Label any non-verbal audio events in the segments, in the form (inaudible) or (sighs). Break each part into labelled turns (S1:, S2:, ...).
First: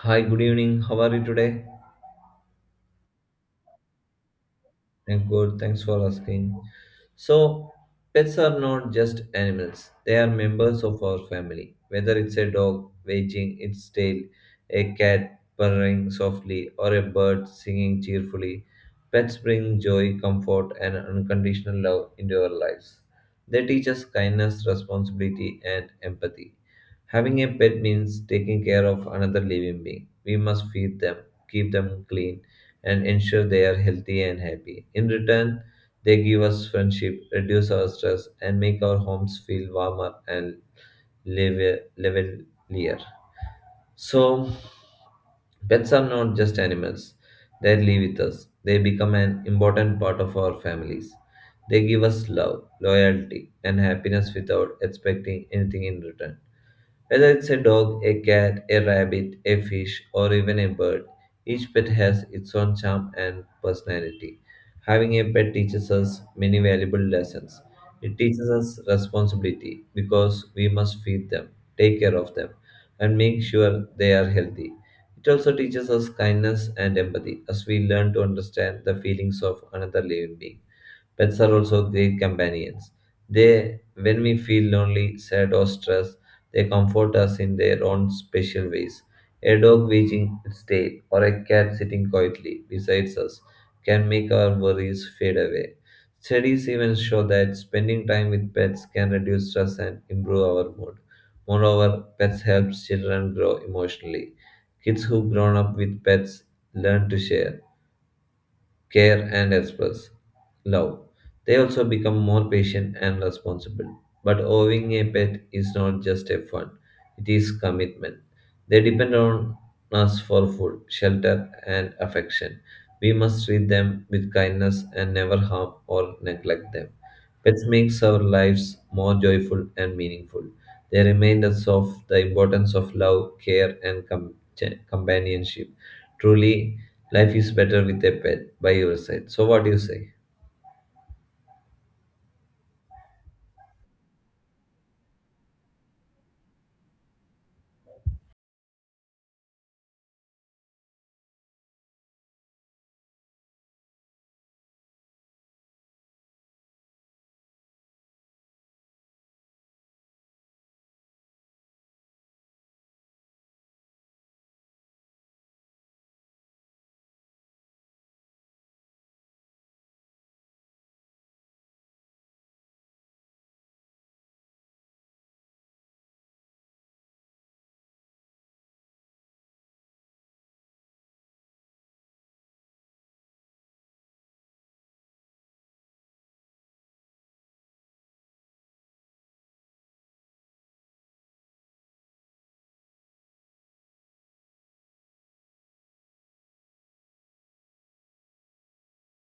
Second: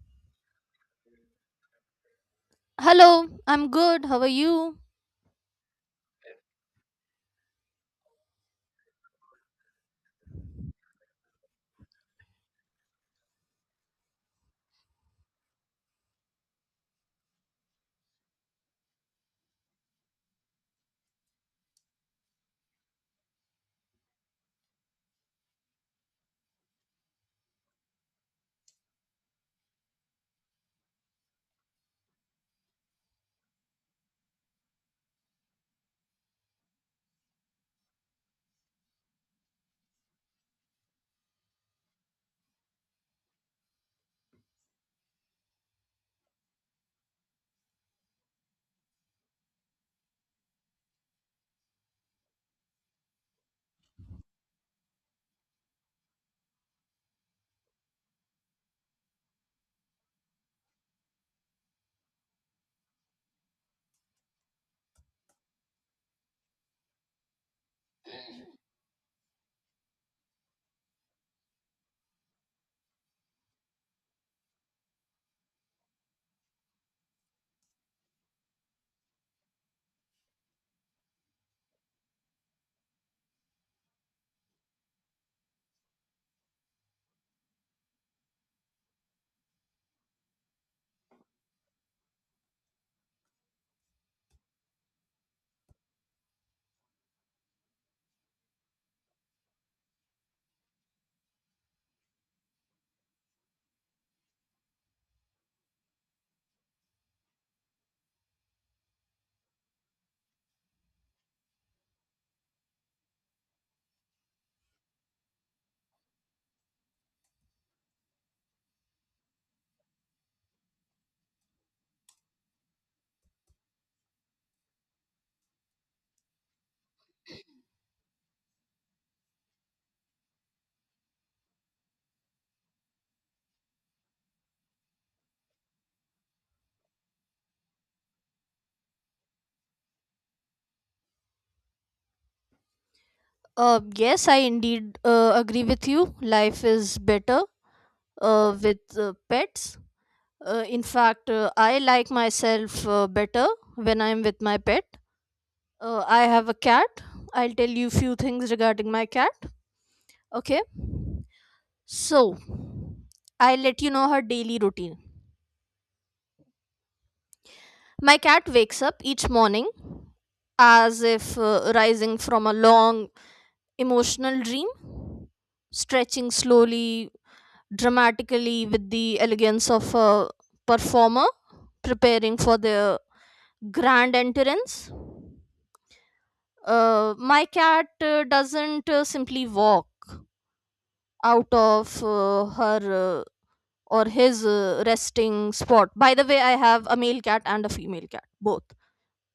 S1: Hi, good evening. How are you today?
S2: Hello, I'm good. How are you?
S1: I'm good. Thanks for asking. So, pets are not just animals, they are members of our family. Whether it's a dog wagging its tail, a cat purring softly, or a bird singing cheerfully, pets bring joy, comfort, and unconditional love into our lives. They teach us kindness, responsibility, and empathy. Having a pet means taking care of another living being. We must feed them, keep them clean and ensure they are healthy and happy. In return, they give us friendship, reduce our stress, and make our homes feel warmer and levelier. So, pets are not just animals, they live with us. They become an important part of our families. They give us love, loyalty, and happiness without expecting anything in return. Whether it's a dog, a cat, a rabbit, a fish, or even a bird, each pet has its own charm and personality. Having a pet teaches us many valuable lessons. It teaches us responsibility because we must feed them, take care of them, and make sure they are healthy. It also teaches us kindness and empathy as we learn to understand the feelings of another living being. Pets are also great companions. They, when we feel lonely, sad, or stressed, they comfort us in their own special ways. A dog wagging its tail or a cat sitting quietly beside us can make our worries fade away. Studies even show that spending time with pets can reduce stress and improve our mood. Moreover, pets help children grow emotionally. Kids who grown up with pets learn to share care, and express love. They also become more patient and responsible. But owning a pet is not just a fun, it is commitment. They depend on us for food, shelter, and affection. We must treat them with kindness and never harm or neglect them. Pets makes our lives more joyful and meaningful. They remind us of the importance of love, care, and companionship. Truly, life is better with a pet by your side. So what do you say?
S2: Yes, I indeed agree with you. Life is better with pets. In fact, I like myself better when I'm with my pet. I have a cat. I'll tell you few things regarding my cat. Okay. So, I'll let you know her daily routine. My cat wakes up each morning as if rising from a long emotional dream, stretching slowly, dramatically, with the elegance of a performer preparing for their grand entrance. My cat doesn't simply walk out of her, or his, resting spot. By the way, I have a male cat and a female cat, both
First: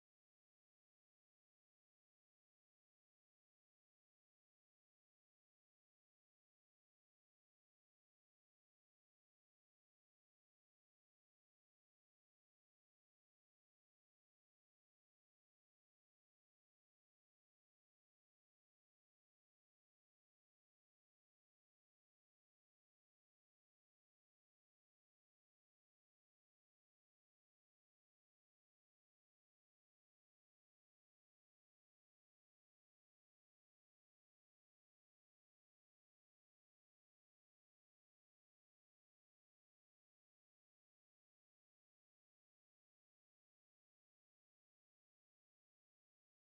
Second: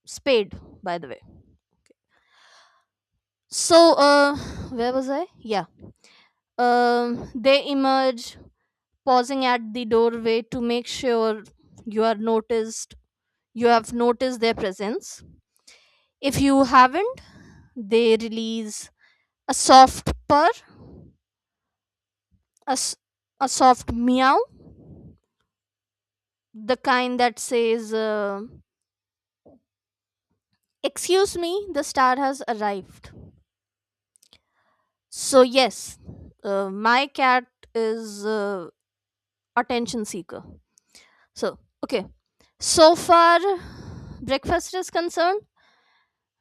S2: spayed, by the way. Okay. So, where was I? Yeah. They emerge, pausing at the doorway to make sure you are noticed you have noticed their presence. If you haven't, they release a soft purr, a, s- a soft meow, the kind that says, excuse me, the star has arrived. So yes, my cat is attention seeker. So, okay, so far breakfast is concerned:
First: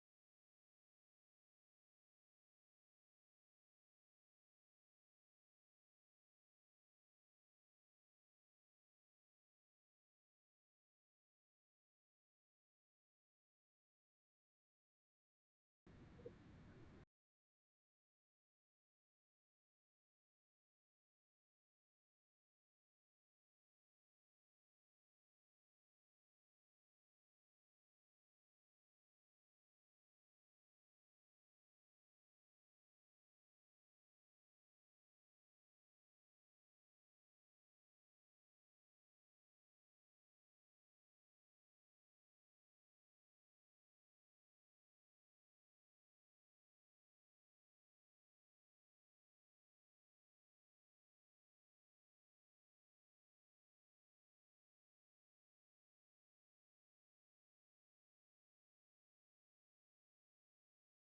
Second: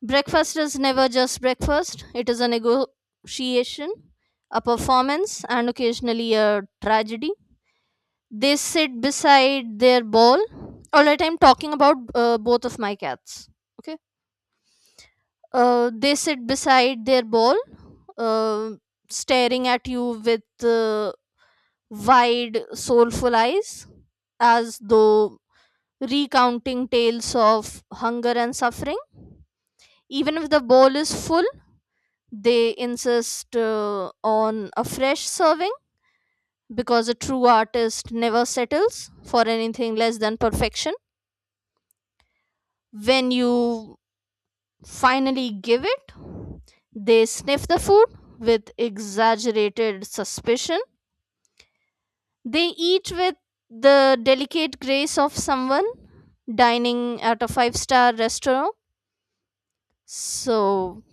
S2: breakfast is never just breakfast, it is a negotiation, a performance, and occasionally a tragedy. They sit beside their ball. All right, I'm talking about both of my cats. Okay. They sit beside their ball, uh, staring at you with wide, soulful eyes, as though recounting tales of hunger and suffering, even if the bowl is full. They insist, on a fresh serving, because a true artist never settles for anything less than perfection. When you finally give it, they sniff the food with exaggerated suspicion. They eat with the delicate grace of someone dining at a five-star restaurant. So,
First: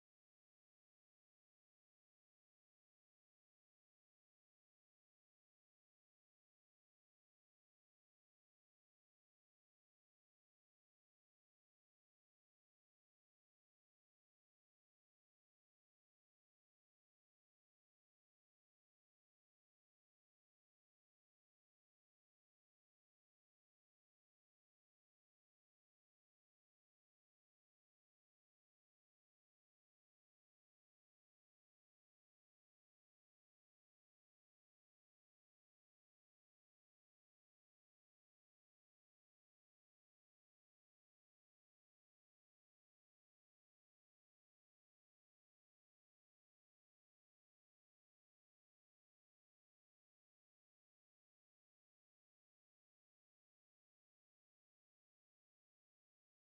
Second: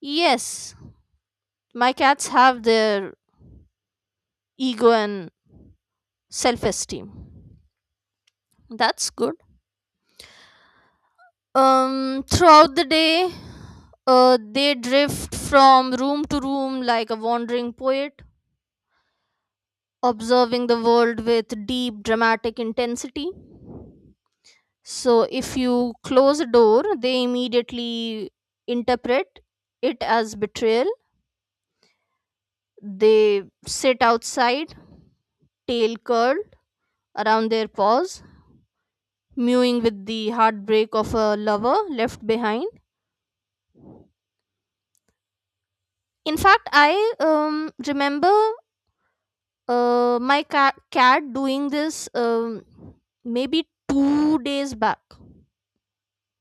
S2: yes, my cats have their ego and self esteem. That's good. Throughout the day, they drift from room to room like a wandering poet, observing the world with deep dramatic intensity. So if you close a door, they immediately interpret it as betrayal. They sit outside, tail curled around their paws, mewing with the heartbreak of a lover left behind. In fact, I remember my cat doing this, maybe 2 days back,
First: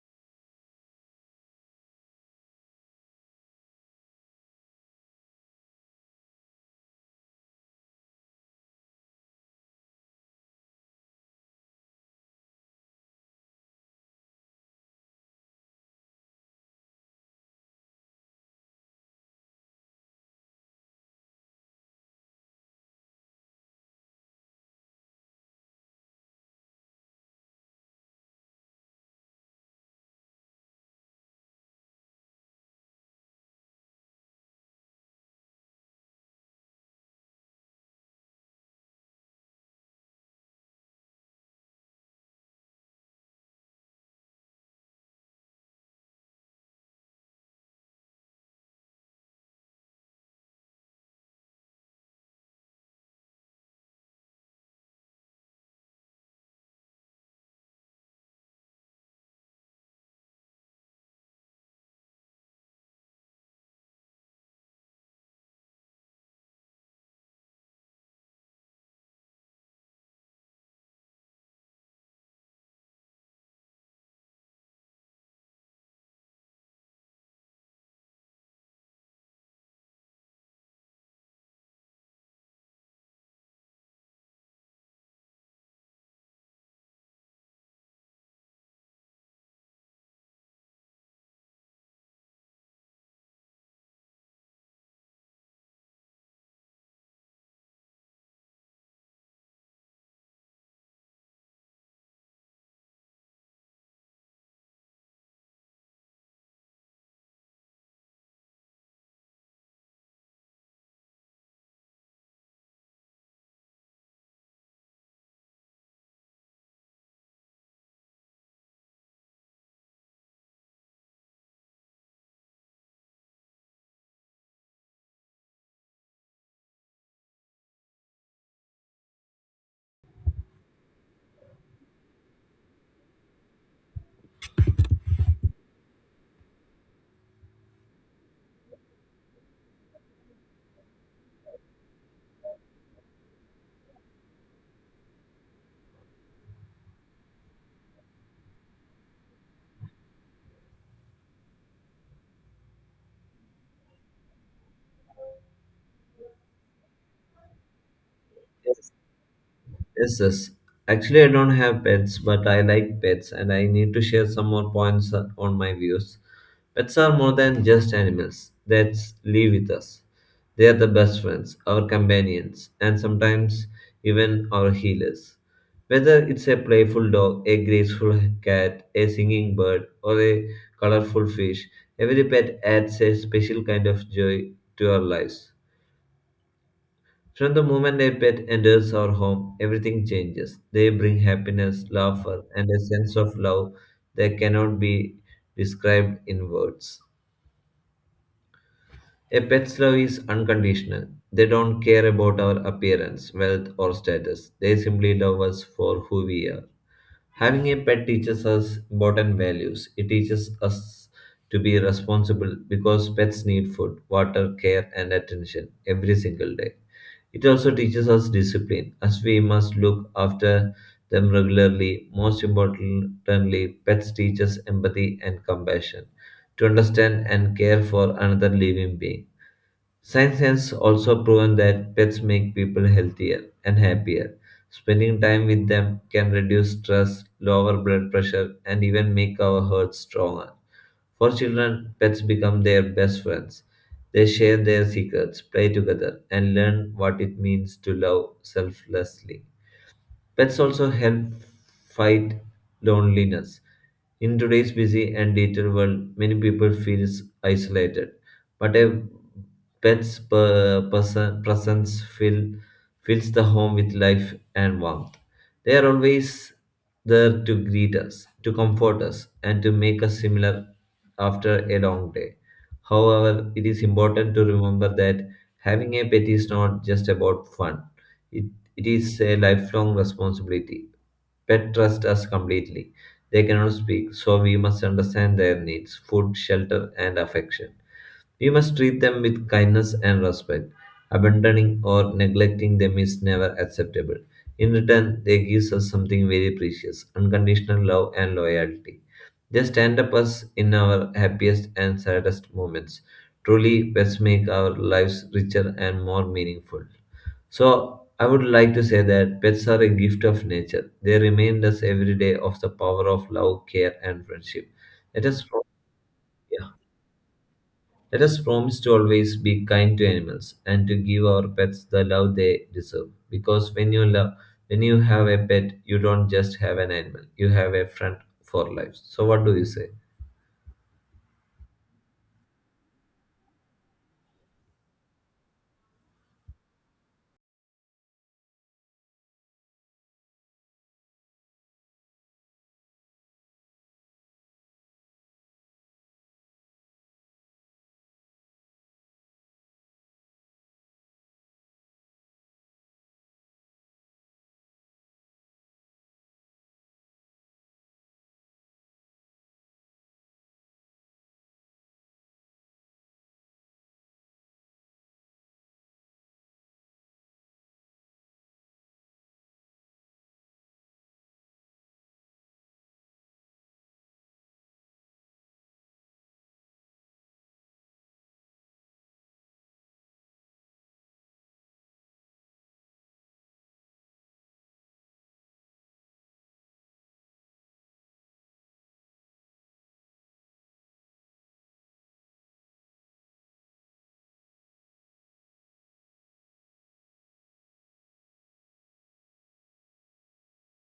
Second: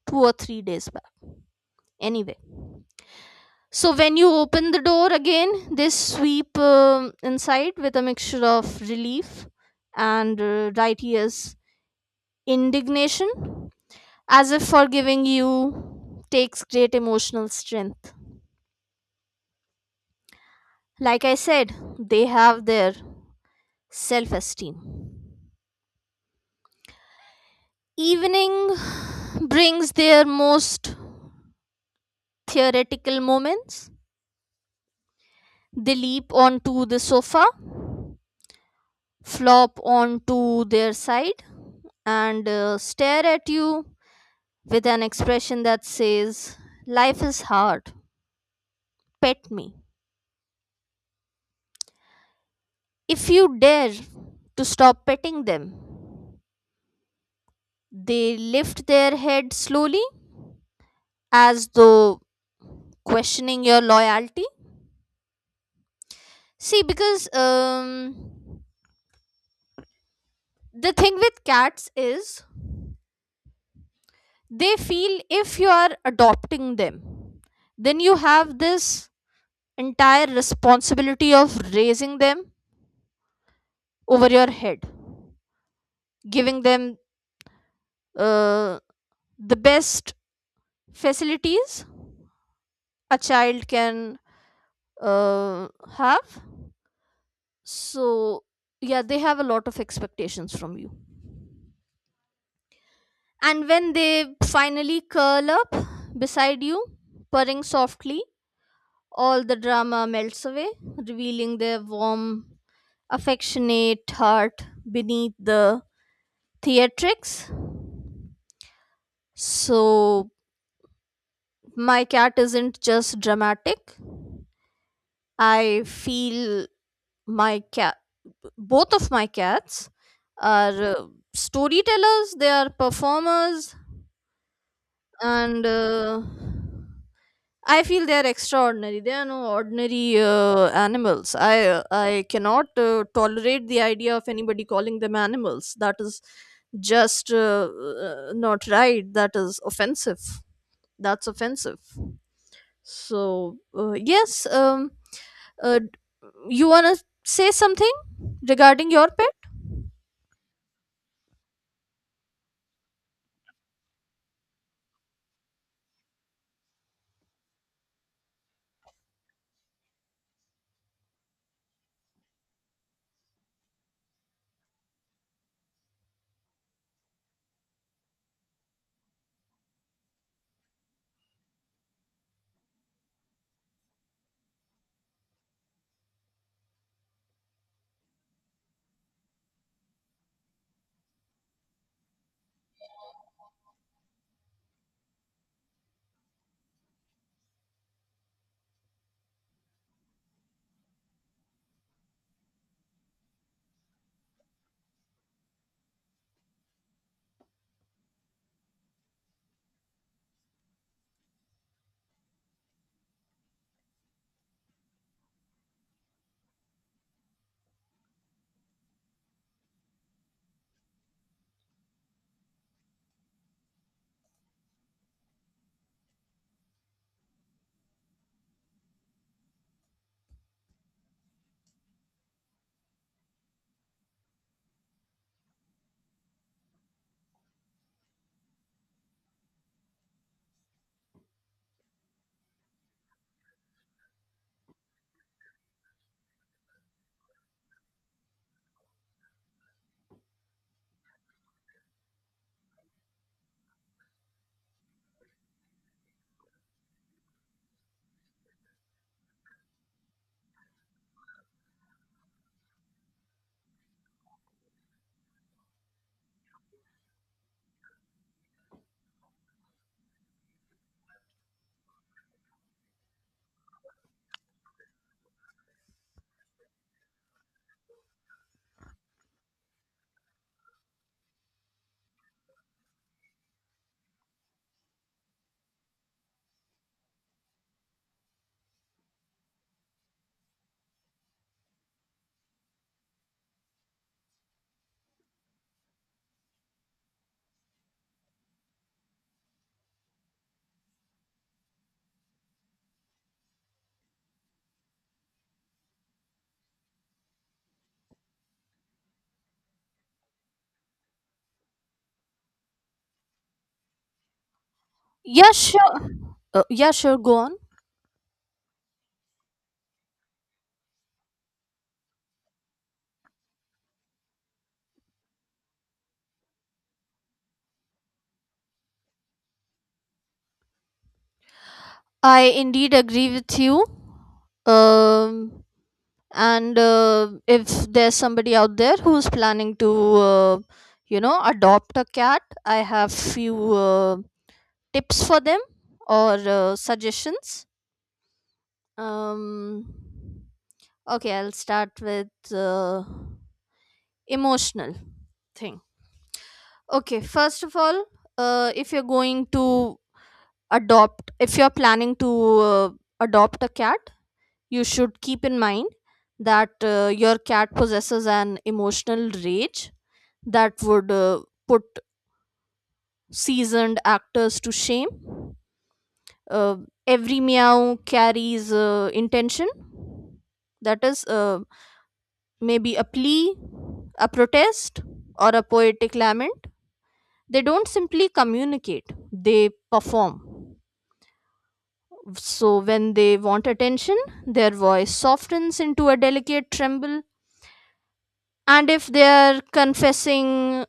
S2: 2 or 3 days back. Anyway, so when you open the door again, they sweep inside with a mixture of relief and, right ears, indignation, as if forgiving you takes great emotional strength. Like I said, they have their self esteem. Evening (sighs) brings their most theoretical moments. They leap onto the sofa, flop onto their side, and stare at you with an expression that says, life is hard, pet me. If you dare to stop petting them, they lift their head slowly, as though questioning your loyalty. See, because the thing with cats is, they feel if you are adopting them, then you have this entire responsibility of raising them over your head, giving them uh, the best facilities a child can uh, have. So yeah, they have a lot of expectations from you, and when they finally curl up beside you, purring softly, all the drama melts away, revealing their warm, affectionate heart beneath the theatrics. So, my cat isn't just dramatic. I feel my cat, both of my cats, are storytellers, they are performers, and I feel they are extraordinary. They are no ordinary animals. I cannot tolerate the idea of anybody calling them animals. That is just, not right. That is offensive. That's offensive. So yes, uh, d- you wanna say something
S1: Yes,
S2: regarding your pet?
S1: yes. Actually, I don't have pets, but I like pets, and I need to share some more points on my views. Pets are more than just animals that live with us. They are the best friends, our companions, and sometimes even our healers. Whether it's a playful dog, a graceful cat, a singing bird, or a colorful fish, every pet adds a special kind of joy to our lives. From the moment a pet enters our home, everything changes. They bring happiness, laughter, and a sense of love that cannot be described in words. A pet's love is unconditional. They don't care about our appearance, wealth, or status. They simply love us for who we are. Having a pet teaches us important values. It teaches us to be responsible because pets need food, water, care, and attention every single day. It also teaches us discipline, as we must look after them regularly. Most importantly, pets teach us empathy and compassion to understand and care for another living being. Science has also proven that pets make people healthier and happier. Spending time with them can reduce stress, lower blood pressure, and even make our hearts stronger. For children, pets become their best friends. They share their secrets, play together, and learn what it means to love selflessly. Pets also help fight loneliness. In today's busy and digital world, many people feel isolated, but a person, presence fills the home with life and warmth. They are always there to greet us, to comfort us, and to make us similar after a long day. However, it is important to remember that having a pet is not just about fun. It it is a lifelong responsibility. Pets trust us completely. They cannot speak, so we must understand their needs food, shelter, and affection. We must treat them with kindness and respect. Abandoning or neglecting them is never acceptable. In return, they give us something very precious unconditional love and loyalty. They stand up us in our happiest and saddest moments. Truly, pets make our lives richer and more meaningful. So I would like to say that pets are a gift of nature. They remind us every day of the power of love, care, and friendship. Let us,
S2: Yeah,
S1: pro-
S2: sure. Uh,
S1: yeah,
S2: yeah, sure. Go on.
S1: let us promise to always be kind to animals and to give our pets the love they deserve. Because when you love, when you have a pet, you don't just have an animal. You have a friend for life. So what do you say?
S2: I indeed agree with you. Um, and if there's somebody out there who's planning to uh, adopt a cat, I have few tips for them, or suggestions. Um okay i'll start with uh, emotional thing. Okay, first of all, if you're going to adopt if you're planning to uh, adopt a cat, you should keep in mind that your cat possesses an emotional rage that would put seasoned actors to shame. Uh, every meow carries intention. That is maybe a plea, a protest, or a poetic lament. They don't simply communicate, they perform. So, when they want attention, their voice softens into a delicate tremble. And if they are confessing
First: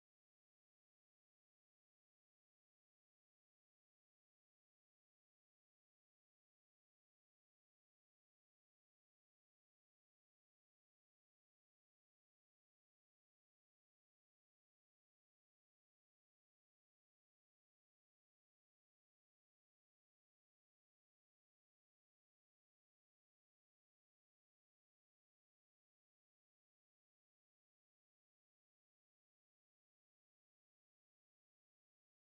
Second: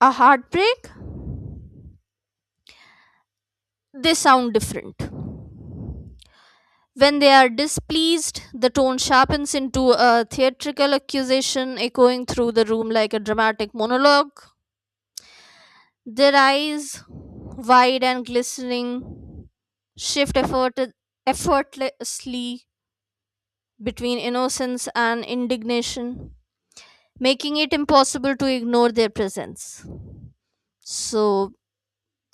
S2: a heartbreak, they sound different. When they are displeased, the tone sharpens into a theatrical accusation, echoing through the room like a dramatic monologue. Their eyes, wide and glistening, shift effortlessly between innocence and indignation, making it impossible to ignore their presence. So,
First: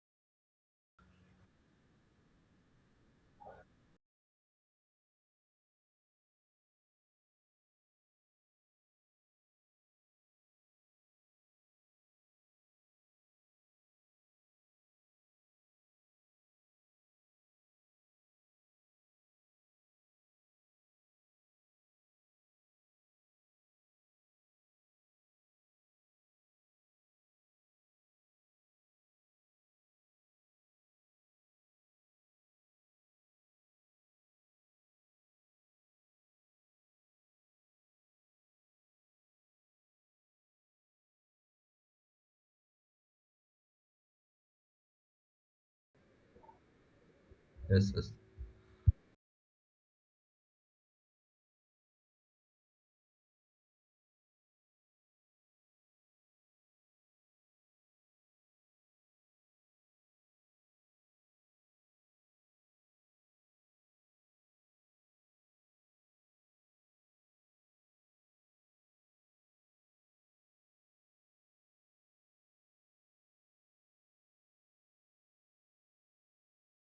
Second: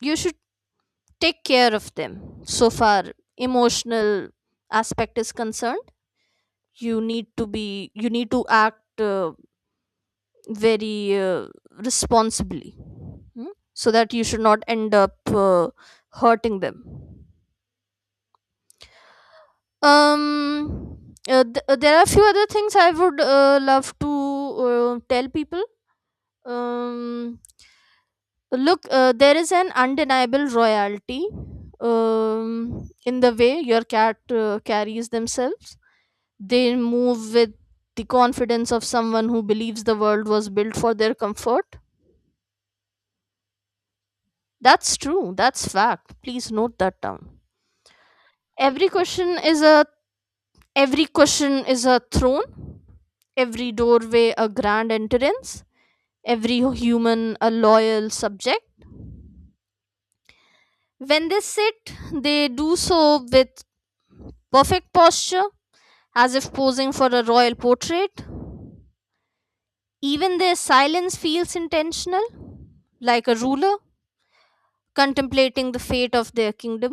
S2: you should take care of them. So far, emotional aspect is concerned, you need to act very responsibly, so that you should not end up hurting them. Um, there are a few other things I would love to tell people. Um, look, there is an undeniable royalty in the way your cat carries themselves. They move with the confidence of someone who believes the world was built for their comfort. That's true. That's fact. Please note that down.
S1: Yes, yes,
S2: Every question is a every question is a throne. Every doorway a grand entrance. Every human a loyal subject. When they sit, they do so with perfect posture, as if posing for a royal portrait. Even their silence feels intentional, like a ruler contemplating the fate of their kingdom.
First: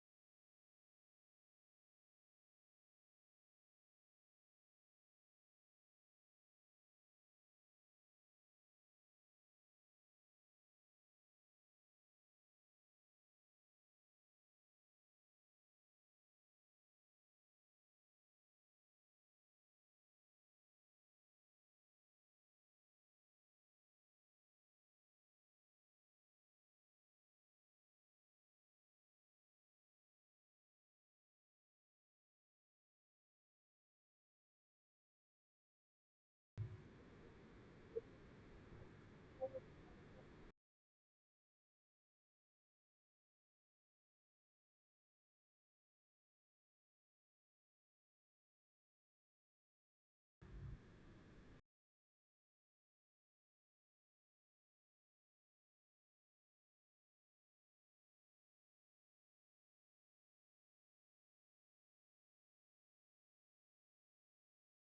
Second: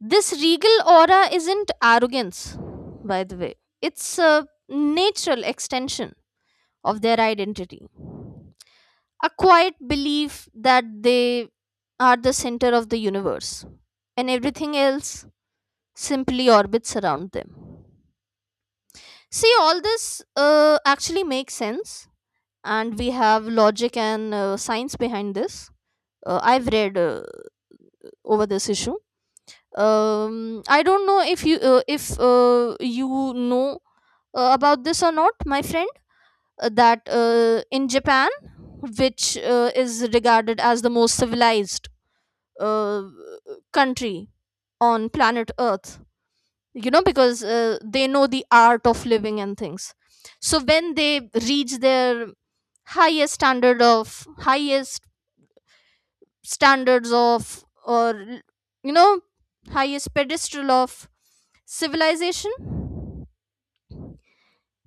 S2: This regal aura isn't arrogance, by the way, it's a natural extension of their identity, a quiet belief that they are the center of the universe and everything else simply orbits around them. See, all this actually makes sense, and we have logic and science behind this. I've read over this issue. I don't know if you know about this or not, my friend, that, in Japan, which is regarded as the most civilized uh, country on planet Earth, you know, because they know the art of living and things, so when they reach their highest standard of highest standards of or you know highest pedestal of civilization,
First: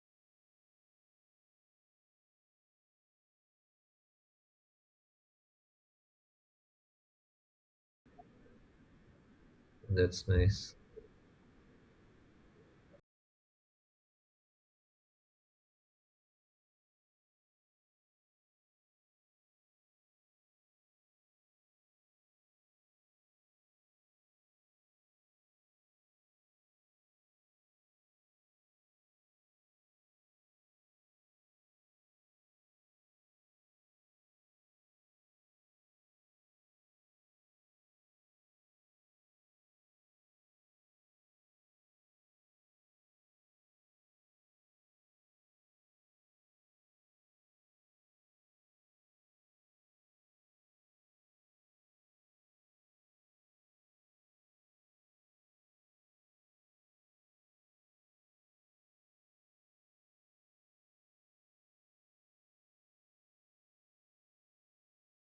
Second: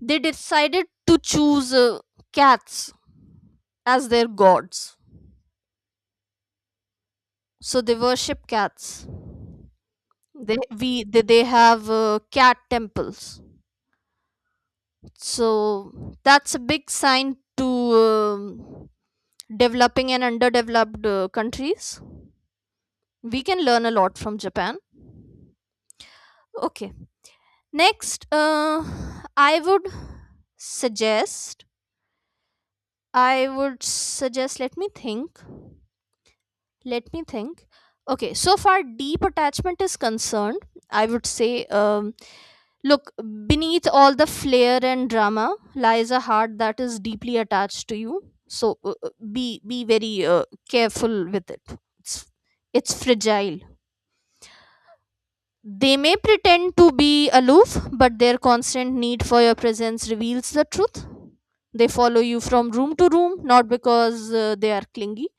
S2: they decided to choose cats as their gods, so they worship cats.
S1: that's
S2: they
S1: nice.
S2: we they, they have cat temples. So that's a big sign to um, developing and underdeveloped countries. We can learn a lot from Japan. Okay. Next, I would suggest, I would suggest, let me think. Okay, so far deep attachment is concerned, I would say, look, beneath all the flair and drama lies a heart that is deeply attached to you. So, be very careful with it. It's it's fragile. They may pretend to be aloof, but their constant need for your presence reveals the truth. They follow you from room to room, not because they are clingy,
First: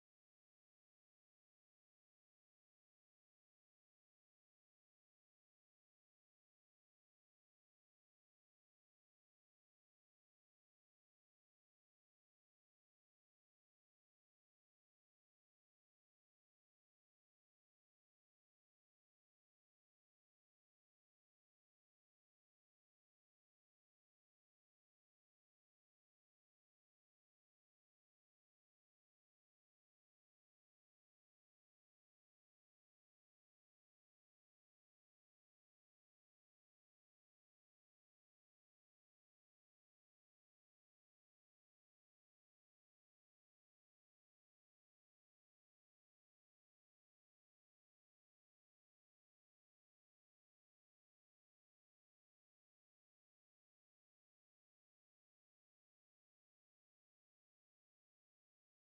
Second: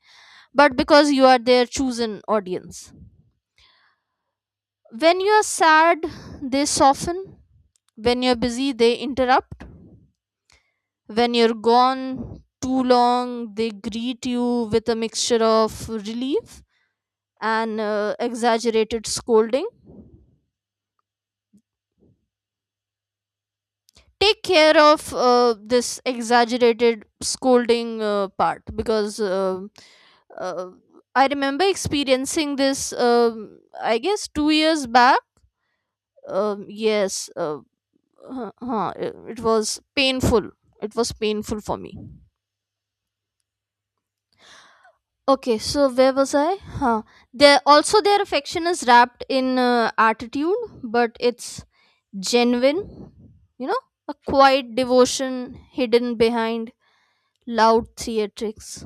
S2: but because you are their chosen audience. When you are sad, they soften. When you're busy, they interrupt. When you're gone too long, they greet you with a mixture of relief and exaggerated scolding. Take care of this exaggerated scolding part, because uh, I remember experiencing this, I guess, 2 years back. Yes, it was painful. It was painful for me. Okay, so where was I? Huh. There also their affection is wrapped in attitude, but it's genuine. You know, a quiet devotion hidden behind loud theatrics.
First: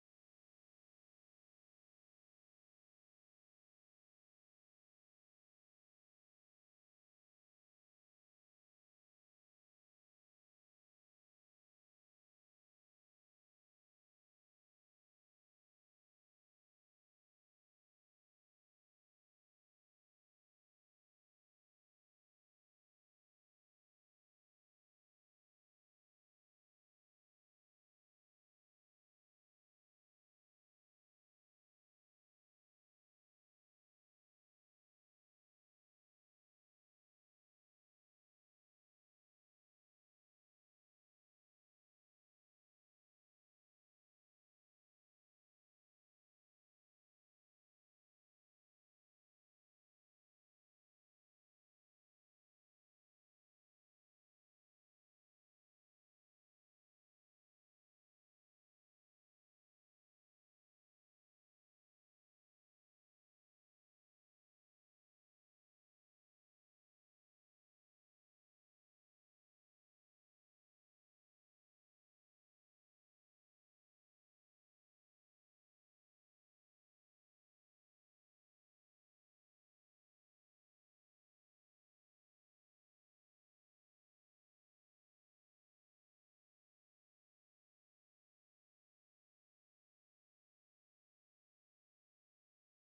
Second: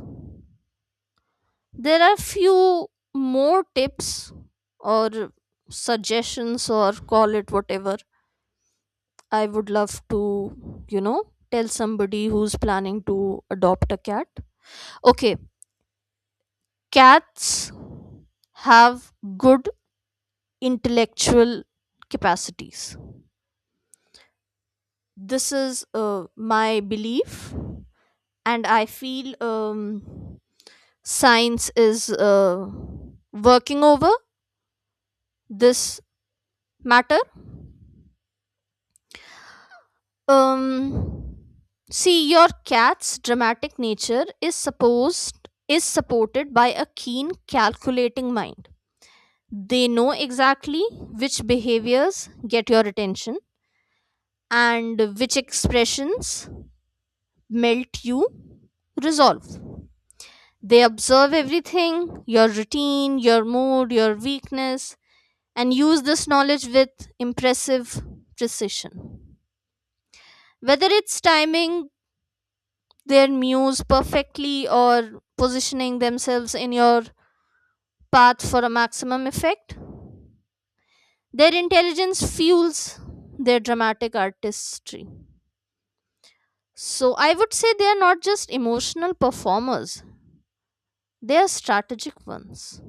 S2: There are few more tips or suggestions, or call it whatever. I would love to tell somebody who's planning to adopt a cat. Okay, cats have good intellectual capacities. This is my belief, and I feel science is working over this matter. um See, your cat's dramatic nature is supported by a keen, calculating mind. They know exactly which behaviors get your attention and which expressions melt you resolve. They observe everything: your routine, your mood, your weakness, and use this knowledge with impressive precision. Whether it's timing their muse perfectly, or positioning themselves in your path for a maximum effect, their intelligence fuels their dramatic artistry. So I would say they are not just emotional performers, they are strategic ones.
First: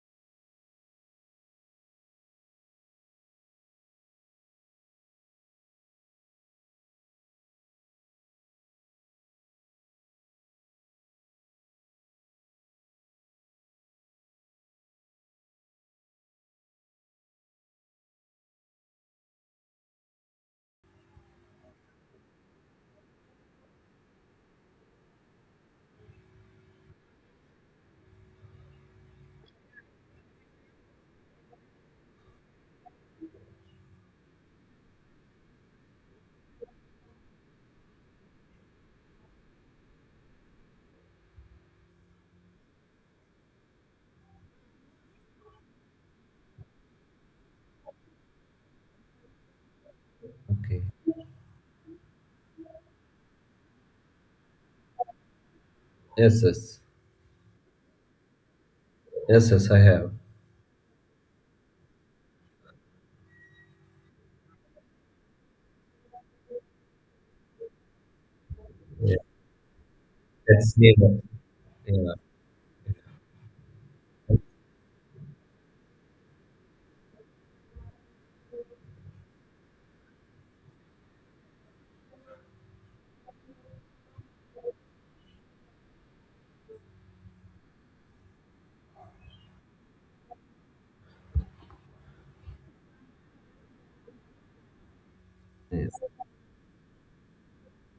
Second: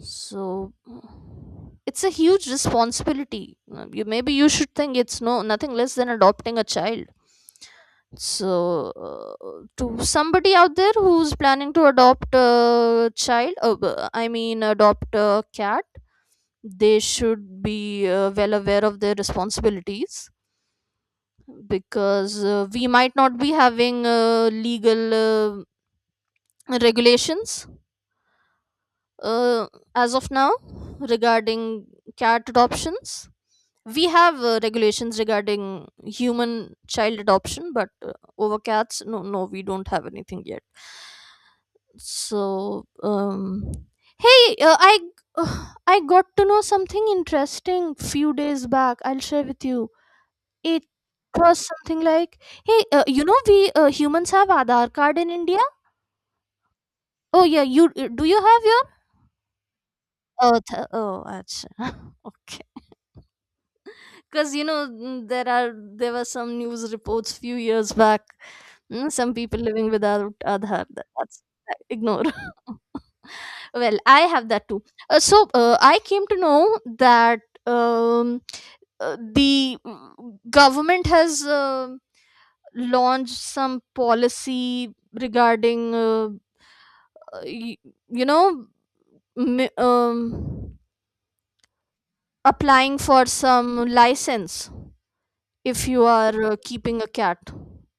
S2: So, it's a huge responsibility. You, maybe you should think it's nothing less than adopting a child. So, to somebody out there who's planning to adopt a child, b- I mean, adopt a cat, they should be well aware of their responsibilities, because we might not be having legal regulations uh, as of now regarding cat adoptions. We have regulations regarding human child adoption, but over cats, no, no, we don't have anything yet. So hey, I (sighs) I got to know something interesting few days back, I'll share with you.
S1: Okay.
S2: It was something like, hey, we humans have Aadhaar card in India.
S1: Yes, yes,
S2: Oh yeah, you do you have your—
S1: yes, yes. I have.
S2: Oh, acha. (laughs) Okay. Because, you know, there were some news reports few years back,
S1: Yeah.
S2: some people living without
S1: That's
S2: Aadhaar.
S1: neither.
S2: That's,
S1: Yeah.
S2: ignore. (laughs) Well, I have that too. So I came to know that, um, the government has launched some policy regarding uh, y- you know m- um, applying for some license if
S1: Yes.
S2: you are keeping a cat,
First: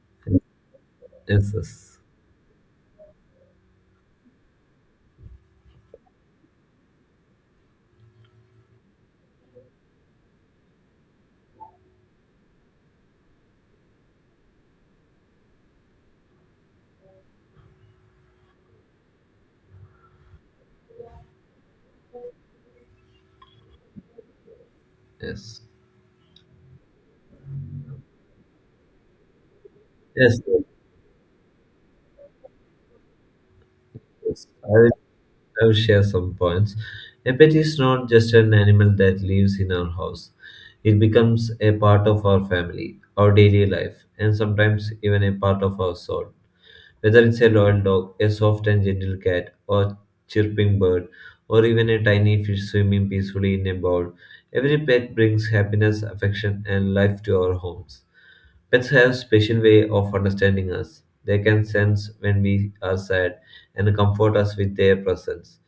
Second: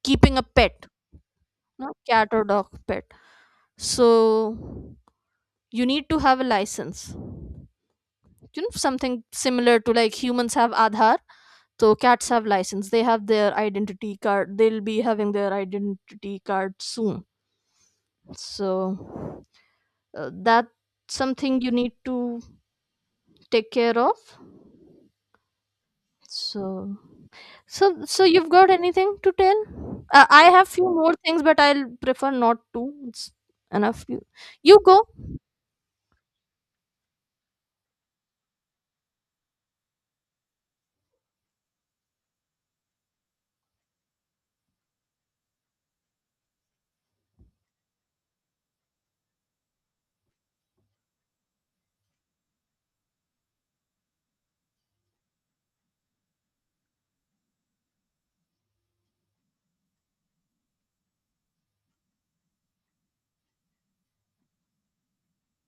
S2: keeping a pet.
S1: Yes,
S2: No,
S1: yes.
S2: cat or dog pet. So you need to have a license, you know, something similar to, like, humans have Aadhaar. So cats have license, they'll be having their identity card soon. So, that's something you need to take care of.
S1: Yes,
S2: So So, so, you've got anything to tell? Uh,
S1: yes,
S2: I
S1: yes.
S2: have few more things, but I'll prefer not to. It's enough. You,
S1: yes. I
S2: you
S1: will,
S2: go.
S1: I will share some points. A pet is not just an animal that lives in our house. It becomes a part of our family, our daily life, and sometimes even a part of our soul. Whether it's a loyal dog, a soft and gentle cat, or chirping bird, or even a tiny fish swimming peacefully in a bowl, every pet brings happiness, affection, and life to our homes. Pets have special way of understanding us. They can sense when we are sad and comfort us with their presence.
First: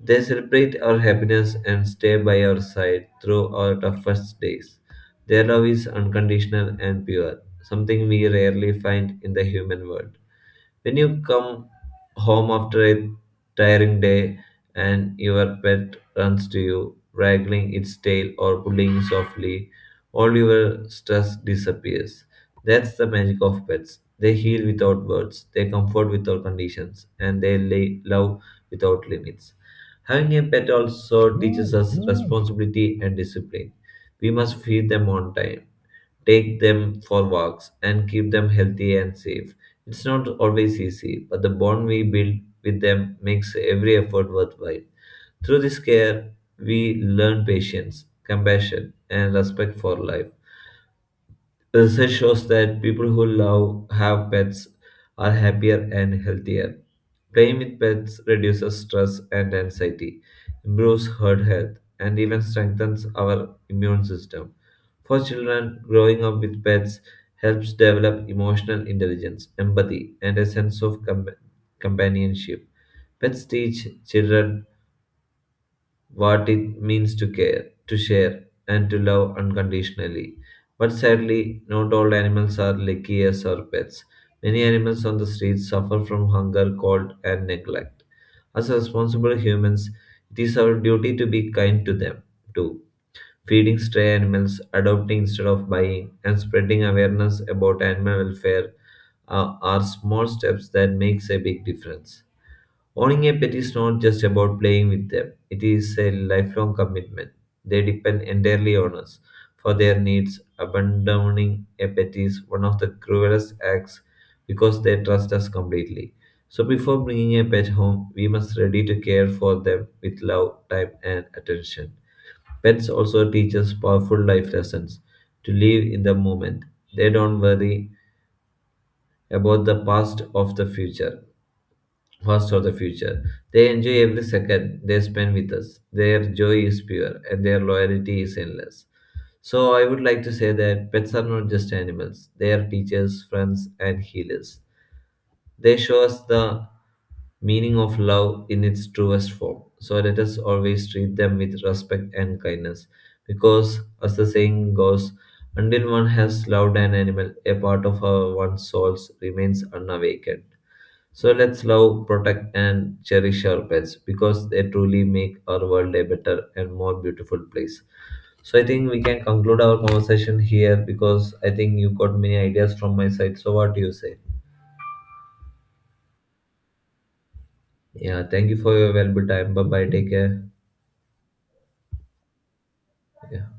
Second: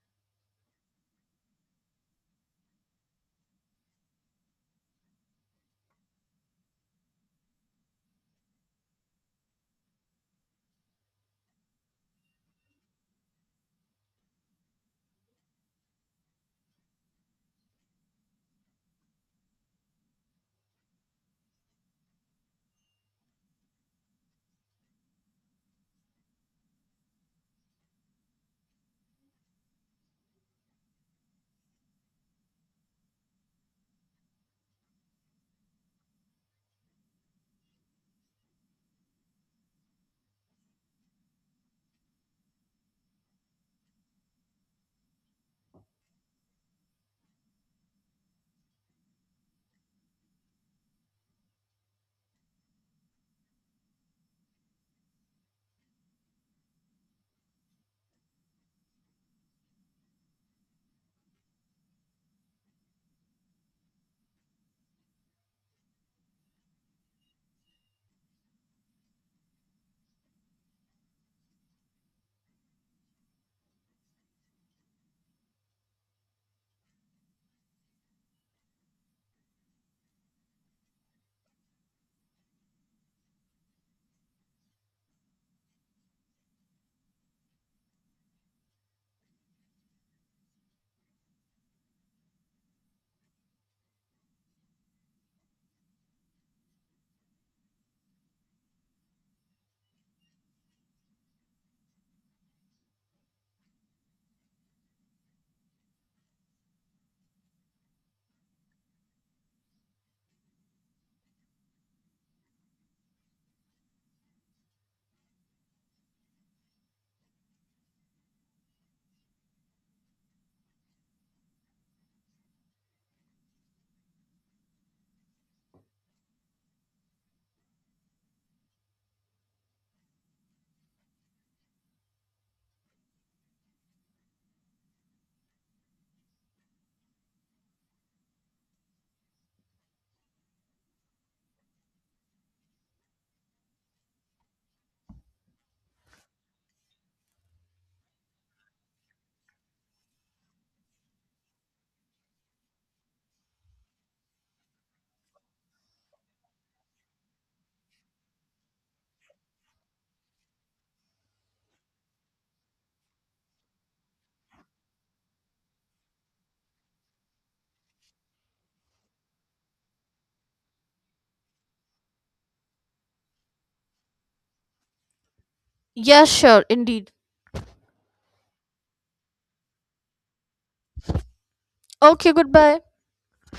S1: They celebrate our happiness and stay by our side through our toughest days. Their love is unconditional and pure, something we rarely find in the human world. When you come home after a tiring day and your pet runs to you, wagging its tail or pulling softly, all your stress disappears. That's the magic of pets. They heal without words, they comfort without conditions, and they lay love without limits. Having a pet also teaches us responsibility and discipline. We must feed them on time take them for walks, and keep them healthy and safe. It's not always easy, but the bond we build with them makes every effort worthwhile. Through this care, we learn patience, compassion, and respect for life. Research shows that people who love have pets are happier and healthier. Playing with pets reduces stress and anxiety, improves heart health, and even strengthens our immune system. For children, growing up with pets helps develop emotional intelligence, empathy, and a sense of companionship. Pets teach children what it means to care, to share, and to love unconditionally. But sadly, not all animals are lucky as our pets. Many animals on the streets suffer from hunger, cold, and neglect. As responsible humans, it is our duty to be kind to them too. Feeding stray animals, adopting instead of buying, and spreading awareness about animal welfare are small steps that makes a big difference. Owning a pet is not just about playing with them, it is a lifelong commitment. They depend entirely on us for their needs. Abandoning a pet is one of the cruelest acts because they trust us completely. So, before bringing a pet home, we must ready to care for them with love, time, and attention. Pets also teach us powerful life lessons to live in the moment. They don't worry about the past of the future past or the future. They enjoy every second they spend with us. Their joy is pure and their loyalty is endless. So I would like to say that pets are not just animals. They are teachers, friends, and healers. They show us the meaning of love in its truest form. So let us always treat them with respect and kindness. Because, as the saying goes, until one has loved an animal, a part of our one's souls remains unawakened. So let's love, protect, and cherish our pets because they truly make our world a better and more beautiful place. So I think we can conclude our conversation here because I think you got many ideas from my side. So what do you say?
S2: Yes, sure, indeed.
S1: Yeah, thank you for your valuable time. Bye bye. Take care.
S2: Okay, goodbye.
S1: Yeah.